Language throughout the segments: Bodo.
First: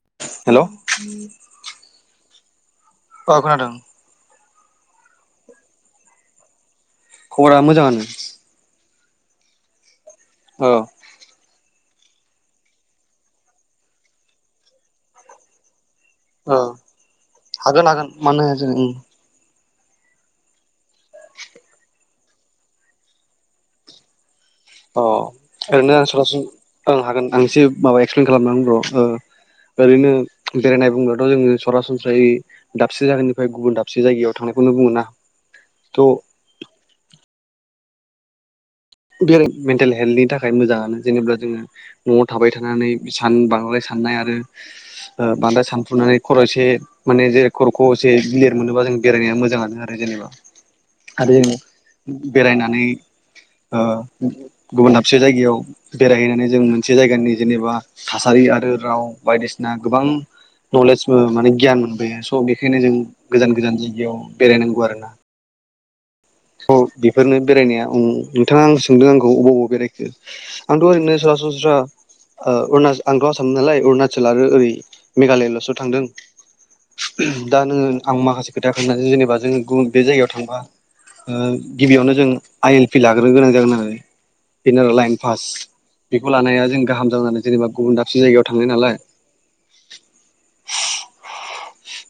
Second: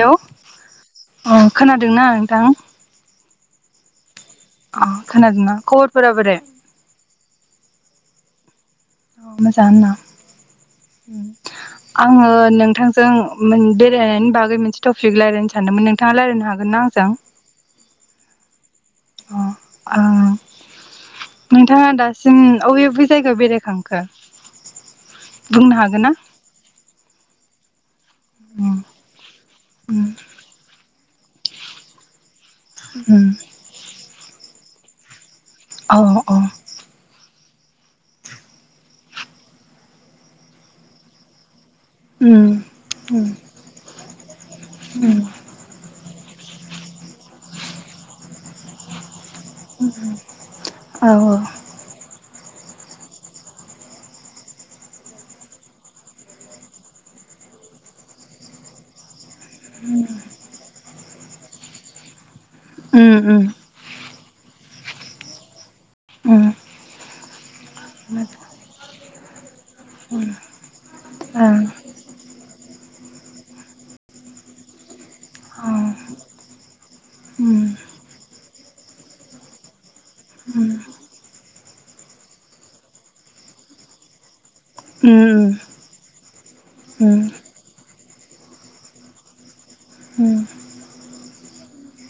हेलौ हेल' अ खोनादोंना नोंथां? अ खोनादों। अ खोनादोंना? खबरफोरा बोरै? खबरा मोजाङानो। मोजांआनो ना? अ उम आङो नोंथांजों मोन बेरायनायनि बागै मोनसे टपिक रायज्लायनो सानदोंमोन नों- नोंथाङा रायलायनो ओ हागोन ना आंजों? हागोन हागोन मानो हाया जानो। उम अ ओ नोंथाङा दासिम अबे अबे जायगायाव बेरायखो? अ बुंनो ओरैनो आं हागोन ना? सरासन ओं हागोन आं एसे माबाया- एक्सप्लेन खालामनानै ब्र' उम ओ उम ओरैनो बेरायनाय बुंब्लाथ' जोङो सरासनस्रायै दाबसे उम जायगानिफ्राय गुबुन दाबसे जायगायाव थांनायखौनो बुङो ना। औ औ बे मेन्टेल हेल्थनि थाखाय मोजाङानो जेनेबा जोङो न'आव उम थाबाय थानानै उम सान बांद्राय साननाय आरो उम ओ बांद्राय सानफ्रुनानै खर' एसे माने जेरै खर' खौ एसे गिलिर मोनोबा जों बेरायनाया मोजां। मोनो आरो जेनेबा औ औ आरो बेरायनानै ओ गुबुन दाबसे जायगायाव बेरायहैनानै जों मोनसे जायगानि जेनेबा थासारि आरो राव बायदिसि- ना गोबां नलेजबो माने गियान मोनबोयो। स' बेखायनो जों उम गोजान-गोजान जायगायाव बेरायनांगौ आरो ना? उम औ बेफोरनो बेरायनाया उम। नोंथाङा आं सोंदों आंखौ अबाव-अबाव बेरायखो आंथ' ओरैनो औ सरासनस्रा ओ अरुना आंथ' आसाम नालाय अरुणाचल आरो ओरै मेघालयल'सो थांदों। दा उम नोङो आं माखासे खोथा खोनथानि जेनेबा जोङो गुबुन बे जायगायाव उम थांबा ओ गिबियावनो जों आइ एल पि लाग्रो गोनां जागोन आरो बेनो आरो लाइन पास। बेखौ लानाया जों गाहाम जानानै जेनेबा गुबुन दाबसे जायगायाव थाङो नालाय। ओम।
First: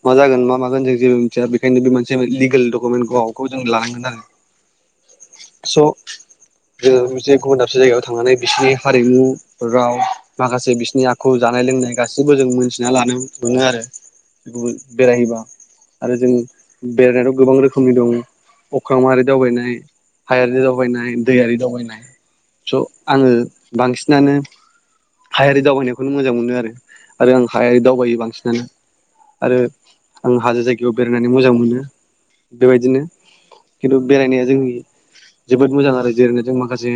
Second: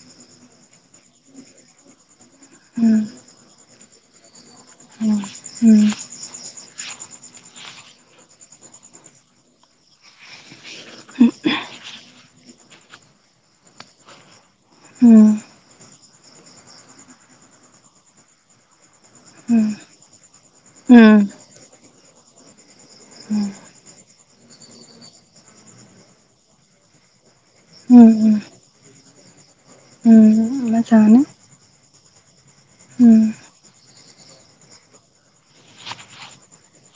मा जागोन मा मागोन जों जेबो मिथिया बेखायनो बे मोनसे लिगेल डकुमेन्ट गखौ जों लानांगोन आरो। ओम। जोङो मोनसे गुबुन दाबसे जायगायाव थांनानै बिसिनि हारिमु राव माखासे बिसिनि आखु जानाय लोंनाय गासिबो जों मोनथिना लानो मोनो आरो। उम बेरायहैबा आरो जों बेरायनायाथ' गोबां रोखोमनि दं अख्रांमायारि उम दावबायनाय हायारि दावबायनाय उम दैयारि दावबायनाय स' आङो बांसिनानो हायारि दावबायनायखौनो मोजां मोनो आरो आं हायारि दावबायो उम उम बांसिनानो। आरो उम आं हाजो जायगायाव मोजाङानो बेरायनानै मोजां मोनो। बेबायदिनो उम खिन्थु बेरायनाया जोंनि जोबोद मोजां आरो जेरैनो जों माखासे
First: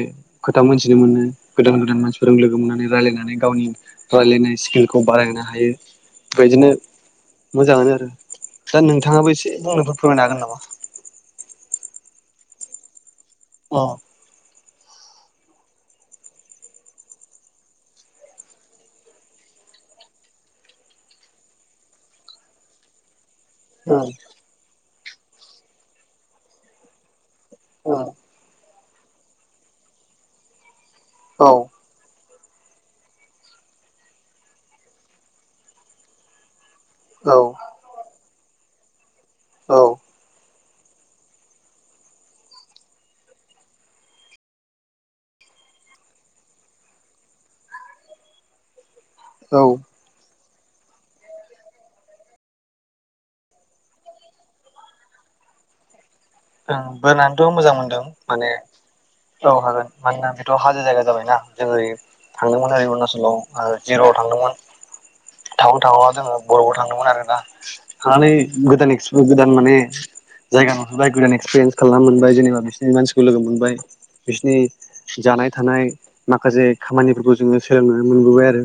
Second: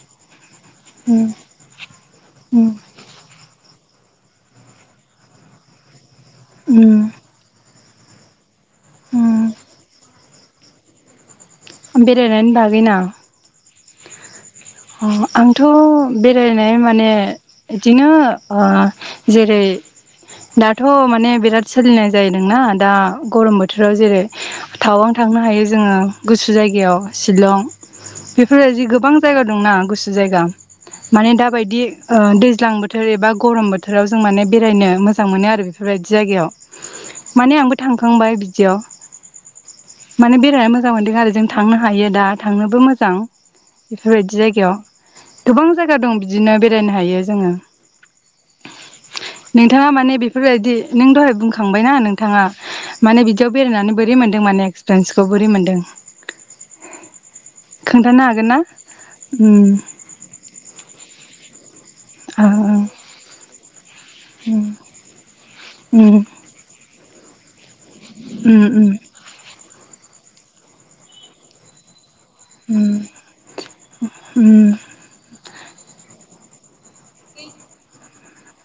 खोथा मोनथिनो मोनो उम गोदान-गोदान मानसिफोरजों लोगो उम मोननानै रायजलायनानै गावनि रायलायनाय स्किलखौ बारायनो हायो। बेबायदिनो उम मोजाङानो आरो दा नोंथाङाबो एसे उम बुंनायफोर फोरमायनो हागोन नामा? बेरायनायनि बागै ना? अ। आंथ' बेरायनाय माने बिदिनो ओ जेरै दाथ' माने बिराद सोलिनाय जायोदोंना दा गरम बोथ औ बोथोराव जेरै थावां थांनो हायो जोङो गुसु जायगायाव। शिलं बेफोरबायदि गोबां जायगा दंना गुसु जायगा। माने औ दाबायदि ओ दैज्लां बो थोर एबा गरम बोथोराव जों माने बेरायनो मोजां मोनो आरो बेफोरबायदि जायगायाव औ माने आंबो थांखांबाय बिदियाव औ माने बेरायना मो जां मोनदों आरो जों थांनो हायो दा थांनोबो मोजां। बेफोरबायदि जायगायाव गोबां जायगा दं बिदिनो बेरायनो हायो जोङो। औ नोंथाङा माने बेफोरबायदि नों दहाय बुंखांबायना नोंथाङा। माने बिदियाव बेरायनानै बोरै मोन्दों माने एक्सपिरियेन्सखौ बोरै मोन्दों? ओं बोनानैथ' मोजां मोनदों हागोन माने ना औ उम हागोन। मानोना बेथ' हाजो जायगा जाबायना जों ओरै ओ थांदोंमोन ओरै अरुणाचलाव। ओ जिर'आव थांदोंमोन थाववां थाववांआव उम जोङो बरफआव थांदोंमोन आरोना। थानानै उम गोदान एस्कपिरियेस्न गोदान माने जायगा नुहैबाय गोदान एक्सपिरियेन्स खालामनो मोनबाय। जेनेबा उम बिसिनि उम मानसिखौ लोगो मोनबाय बिसिनि उम जानाय थानाय माखासे खामानिफोरखौ जोङो सोलोंनानै मोनबोबाय आरो।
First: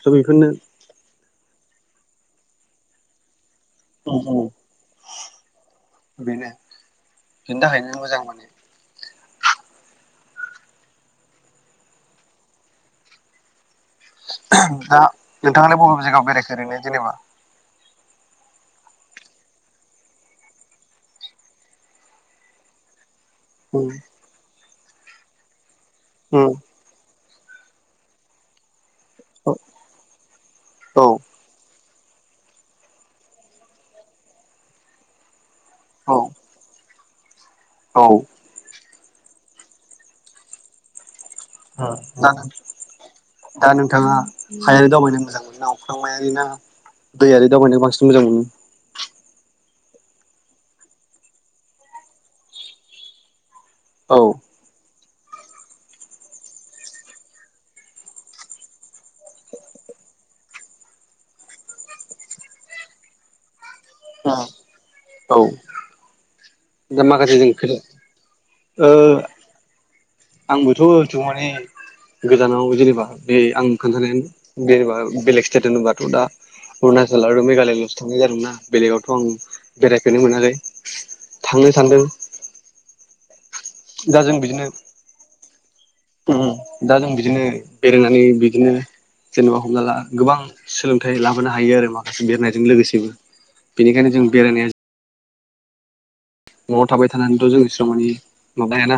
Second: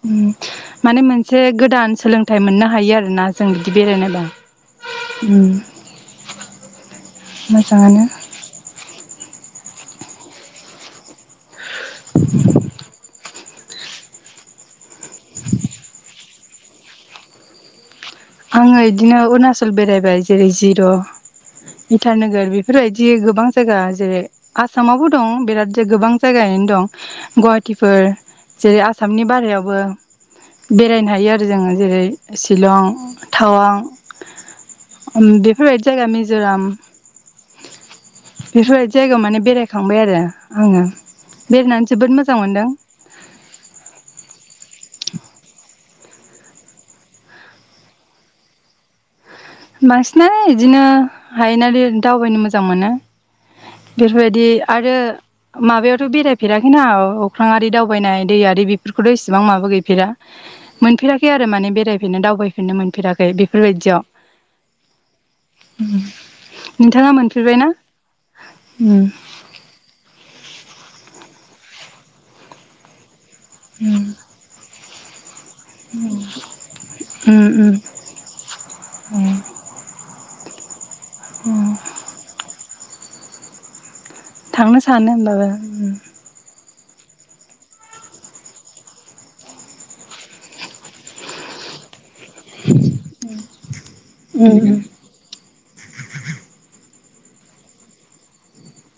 स' उम बेफोरनो माने मोनसे गोदान सोलोंथाइ मोननो हायो आरो ना। जों बिदि औ बेरायनोबा औ उम बेनो बेनि थाखायनो मोजाङानो। मोजां माने [inaudible] दा नोंथाङालाय बबे बबे जायगायाव बेरायखो ओरैनो जेनेबा? आङो इदिनो अरुणाचल बेरायबाय जेरै जिर' इटा नोगोर बेफोरबायदि गोबां जायगा जेरै आसामावबो दं बिराद गोबां जायगायैनो दं गहाटिफोर। जेरै आसामनि बाहेरायावबो औ बेरायनो हायो आरो जोङो जेरै शिलं टावां उम बेफोरबायदि जायगा मिज'राम। औ। बेफोरबायदि जायगायाव माने बेरायखांबाय आरो आङो। बेरायनानै अ जोबोद दा मोजां नों मोनदों दा नोंथाङा हायारि दावबायनो मोजां मोनो ना अख्रांमायारि ना दैआरि दावबायनायाव बांसिन मोजां मोनो? बांसिनानो इदिनो हायेनारि दावबायनो मोजां मोनो। औ बेफोरबायदि आरो माबायावथ' बेरायफेराखैना अख्रांआरि दावबायनाय दैआरि बेफोरखौथ' इसेबां माबा गैफेरा। मोनफेराखै आरो माने बेरायफेरनो दावबायफेरनो मोनफेराखै बेफोरबायदियाव। अ औ। उम दा नोंथाङा माखासे जों मोनफेरबाय ना खोथा ओ उम। आंबोथ' एथबां माने गोजानाव जेनेबा बे आं खोन्थानाय बे बा बेलेग स्थेट होनोबाथ' दा अरुणाचल उम आरो उम मेघालय ल' थांनाय जादोंमोन ना बेलेगावथ' आं बेरायफेरनो मोनाखै थांनो सानदों। दा जों बिदिनो थांनो सानो होमबाबो उम दा जों बिदिनो बेरायनानै बिदिनो जेनेबा हमना ला गोबां सोलोंथाइ लाबोनो हायो आरो मा। बेरायनायजों लोगोसेबो बेनिखायनो जों उम बेरायनाया न'आव थाबाय थानानैथ' जों इसिबां मानानि माबायाना।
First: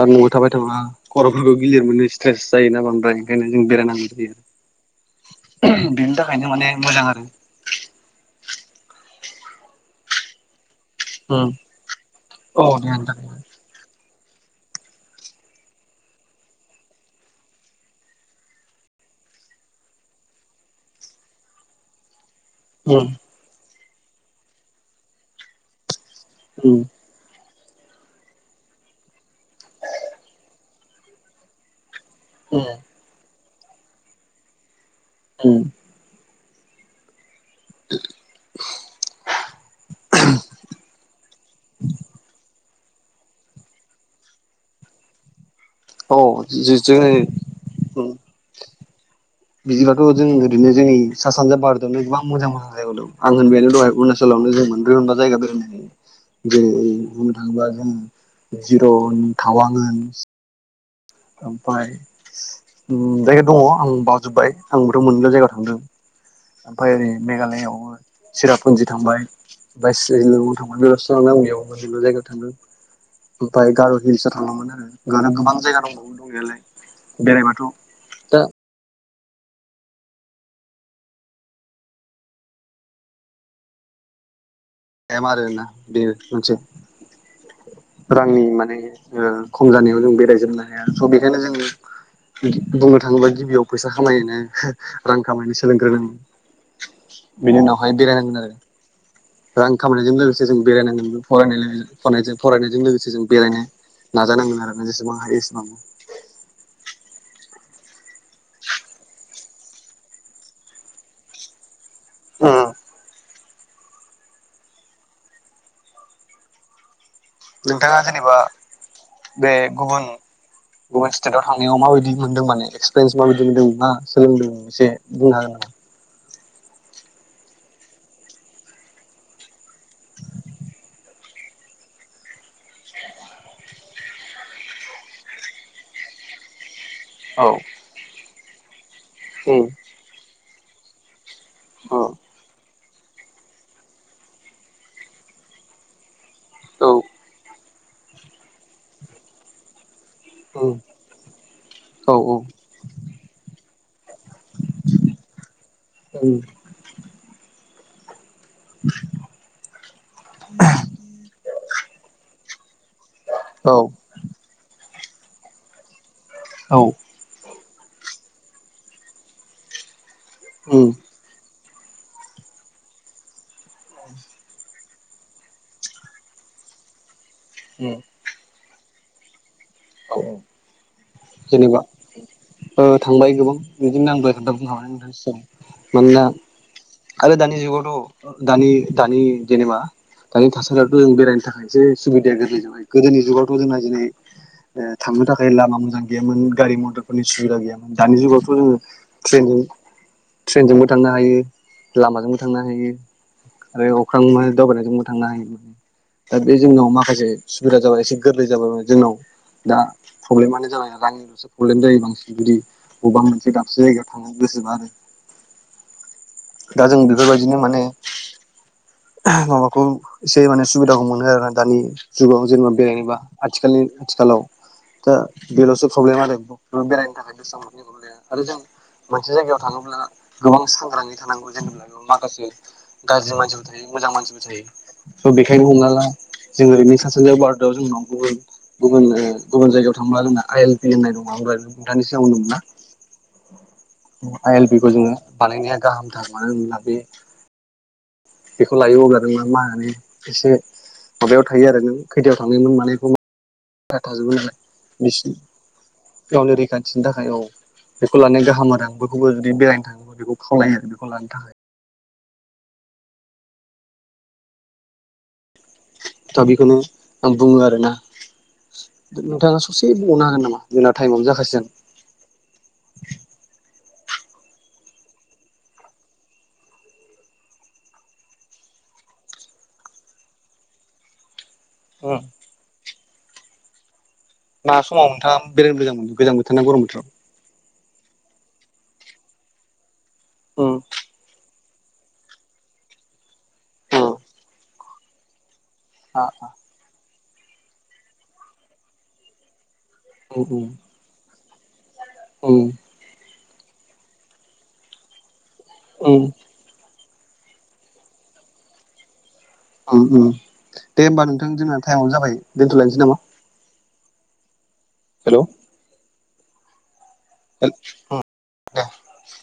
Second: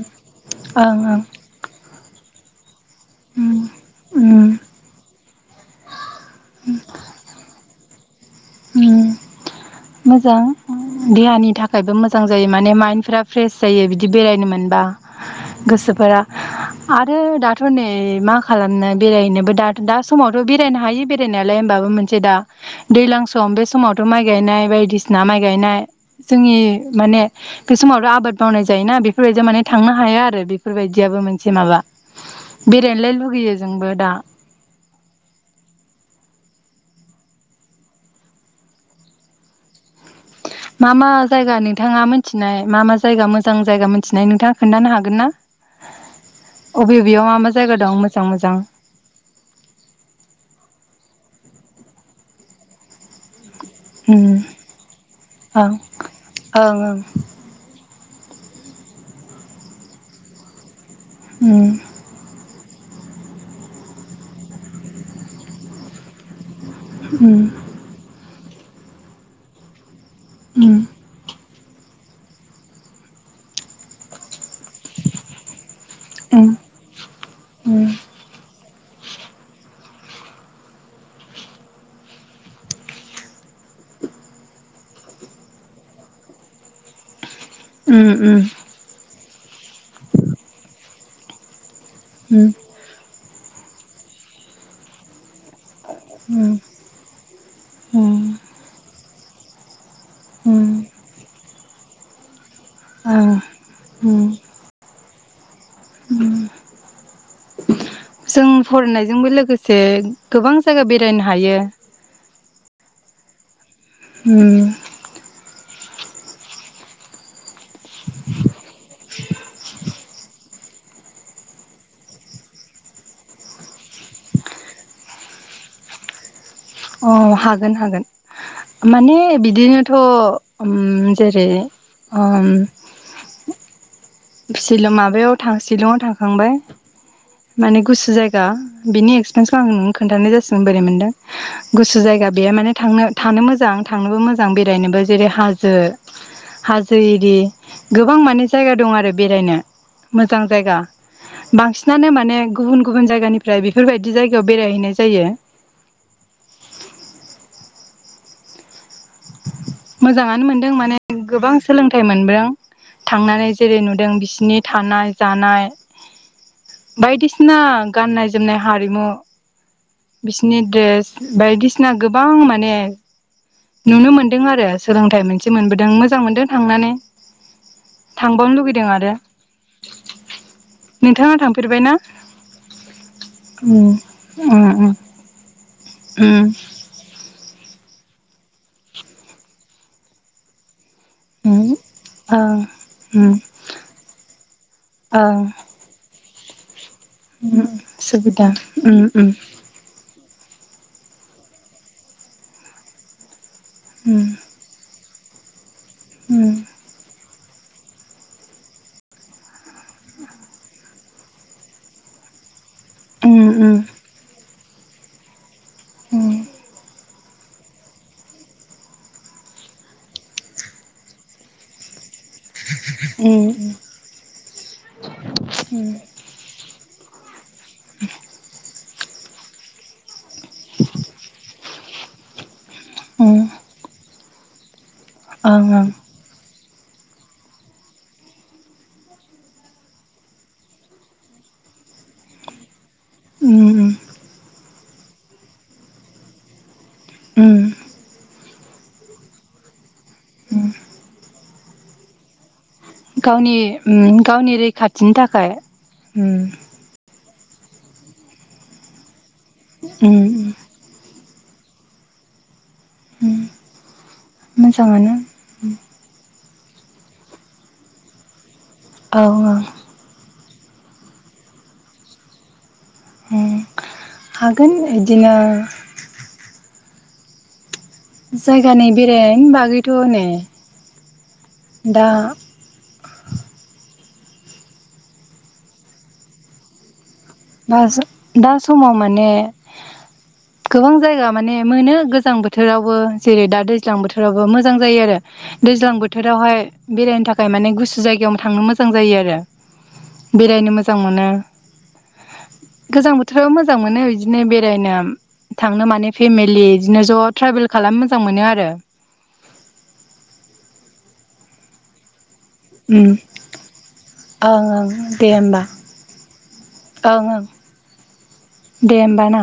आरो न'आव थाबाय थाबा ओं ओं खर'फोरखौ गिलिर मोनो स्ट्रेस जायो ना ओमफ्राय ओंखायनो जों बेरायनांगौ उम जायो बेनि थाखायनो माने मोजां आरो। उम मोजां देहानि उम थाखायबो मोजां जायो औ माने देहानि माइन्दफ्रा थाखायबो फ्रेस जायो बिदि बेरायनो मोनबा गोसोफोरा आरो दाथ' नै मा खालामनो बेरायनोबो दा दा समावथ' बेरायनो हायो बेरायनायालाय होनबाबो मोनसे दा दैज्लां सम बे समावथ' माइ गायनाय बायदिसिना माइ गायनाय जोंनि उम माने बे समावथ' आबाद मावनाय जायोना बेफोरबायदियाव माने थांनो हाया आरो बेफोरबायदियाबो मोनसे माबा बेरायलाय लुुबैयो जोंबो दा। उम। [unintelligible] मा मा जायगा नोंथाङा मोनथिनाय मा मा जायगा मोजां जायगा मिथिनाय नोंथाङा खोनथानो हागोन ना? औ अबे जोङो बबेयाव मा मा जा जायगा दं मोजां मोजां? बिदिबाथ' जों ओरैनो जोंनि सा सानजा भारतावनो गोबां मोजां मोजां जायगायाव दं आं होनबायानो दहाय ओम अरूणाचलावनो जों मोनब्रै मोनबा जायगा बेरायनो ओं हायो ओं ओं जेरै थाङोबा जोङो जिर'न थावां होन ओं ओमफाय उम जायगा दङ आं बावाजोब्बाय आंबोथ' मोनबाल' जायगायाव थांदों। ओमफाय ओरै ओं मेघालयावबो चिरापुन्जि थांबाय। फाय सिलंआव ओं थांबाय बेयावबो आं बेयाव मोनल' जायगायाव थादों। ओमफाय गार' हिल्सआव थांदोंमोन आरो आरो गोबां जायगा दंबावो ओं दंनायालाय बेरायबाथ' जों दा एम आरोना बेयो मोनसे रांनि माने ओ खम जानायाव जों बेरायजोबनो हाया स' बेखायनो जोङो बुंनो थाङोब्ला गिबियाव फैसा खामायनो रां खामायनो सोलोंग्रोनां उम। बिनि उनावहाय बेरायनांगोन आरो। रां खामायनायजों लोगोसे जों बेरायनांगोनबो। फरायनाय फनायजों फरायनायजों लोगोसे जों बेरायनो नाजानांगोन आरोना जेसेबां हायो एसेबां। उम। जों फरायनायजोंबो लोगोसे गोबां जायगा बेरायनो हायो। उम। उम। नोंथाङा जेनेबा बे गुबुन गुबुन स्टेटव थांनायाव माबायदि मोनदों माने एक्सपिरियेन्स माबायदि मोनदों मा सोलोंदों एसे बुंनो हागोन नामा? अ हागोन हागोन। माने बिदिनोथ' उम जेरै ओ उम फिसिल माबायाव थां सिलंआव थांखांबाय औ माने गुसु जायगा गा बेनि एक्सपिरियेन्सखौ आं उम नोंनो खोनथानाय जासिगोन बोरै मोनदों। औ गुसु जायगा बे माने थांनो थानो मोजां थांनोबो मोजां बेरायनोबो जेरै हाजो उम औ हाजो एरि गोबां माने जायगा दं आरो बेरायनो। मोजां जायगा औ उम बांसिनानो औ माने गुबुन गुबुन जायगानिफ्राय बेफोरबायदि जायगायाव बेरायहैनाय जायो। उम मोजाङानो मोनदों माने गोबां सोलोंथाइ मोनबोदों थांनानै। जेरै नुदों बिसिनि थानाय जानाय औ। बायदिसिना गाननाय जोमनाय हारिमु बिसिनि उम द्रेस बायदिसिना गोबां माने नुनो मोन्दों आरो सोलोंथाइ मोनसे मोनबोदों मोजां मोनदों थांनानै। उम। थांबावनो लुगैदों आरो औ नोंथाङा थांफेरबाय जेनेबा ना? ओ थांबाय गोबां उम बिदिनो आं दहाय खोन्था उम उम बुंखाबाय सिगां मानोना उम आरो दानि जुगावथ' दानि दानि जेनेबा दानि थासारियावथ' जों बे बेरायनो थाखाय एसे सुबिदाया गोर्लै जाबाय गोदोनिुगावथ' जोंना दिनै थांनो थाखाय सुबिदा लामा मोजां गैयामोन गारि मथर नि सुबिदा गैयामोन दानि जुगावथ' ओं जोङो ओं ट्रेनजों ट्रेनजोंबो थांनो हायो लामाजोंबो थांनो हायो आरो अख्रांमोन दावबायनाय जोंबो थांनो हायो माने दा बे जोंनाव माखासे सुबिदा जाबाय एसे गोरलै जाबाय जोंनाव दा प्रब्लेमानो जाबाय रांनिल'सो प्रब्लेम जायो बांसिन जुदि बबां मोनसे दाबसे जायगायाव थांनो गोसोबा आरो ओम दा जों बेफोरबायदिनो माने माबाखौ एसे माने सुबिदाखौ मोनो आरोा दानि जुगाव जेनेबा बेरायेनबा उम आथिखालनि आथिखालाव दा बेलावसो प्रब्लेम आरो रुबब सम औ [inaudible] आरो जों मोनसे जायगायाव थाङोब्ला गोबां सांग्राङै थानांगौ जेनेबा माखासे गाज्रि मानसिबो थायो मोजां मानसिबो थायो स' बेखायनो हमना ला जों ओरैनो सा सानजा भारतआव जोंनाव गुबुन गुबुन गुबुन जायगायाव थांब्ला जोंना आइ एल पि होननाय दङ ओमफ्राय नोंथनि सिगांंनो मोना उम आइ एल पि खौ जोङो बानायनाया गाहामथार मानो होनोब्ला बे ओं बेखौ लायो अब्ला नों मा मा होने एसे माबायाव थायो आरो नों खैथायाव थांनाय मानायखौ गावनि थाजोबो नालाय गावनि रैखाथिनि थाखाय मिथिनो थाखाय औ बेखौ लानाया गाहाम आरो आं बयखौबो जुदि बेरायनो उम थाङोब्ला बेखौ खावलायो आरो बेखौ लानो थाखाय मोजां मोनो। दा बेखौनो आं बुङो आरोना औ नोंथाङा दे बुंनो हागोन नामा जोंना टाइमावनो जाखागोन हागोन बिदिनो जायगानि बेरायनायनि बागैथ' ने दा मा समाव नोंथाङा बेरायनो मजां मोनदों गोजां बोर ना गरम बोथाव दा समाव माने गोबां जायगा माने मोनो गोजां बोथोर। बोथोरावबो जेरै दा दैज्लां बोथोरावबो मोजां जायो आरो दैज्लां बोथोरावहाय बेरायनो थाखाय माने गुसु जायगायावनो थांनो मोजां जायो आरो बेरायनो मोजां मोनो। गोजां बोथोराव मोजां मोनो बिदिनो बेरायनो थांनो मानो फेमिलि बिदिनो ज' ट्रेभेल खालामनो मोजां मोनो आरो दे होमबा नोंथां जोंना टाइमाबो जाबाय दोनथ'लायनोसै ओं नामा ओं दे हेल' होमबा ओं ओं। [inaudible] दे होमबा ना।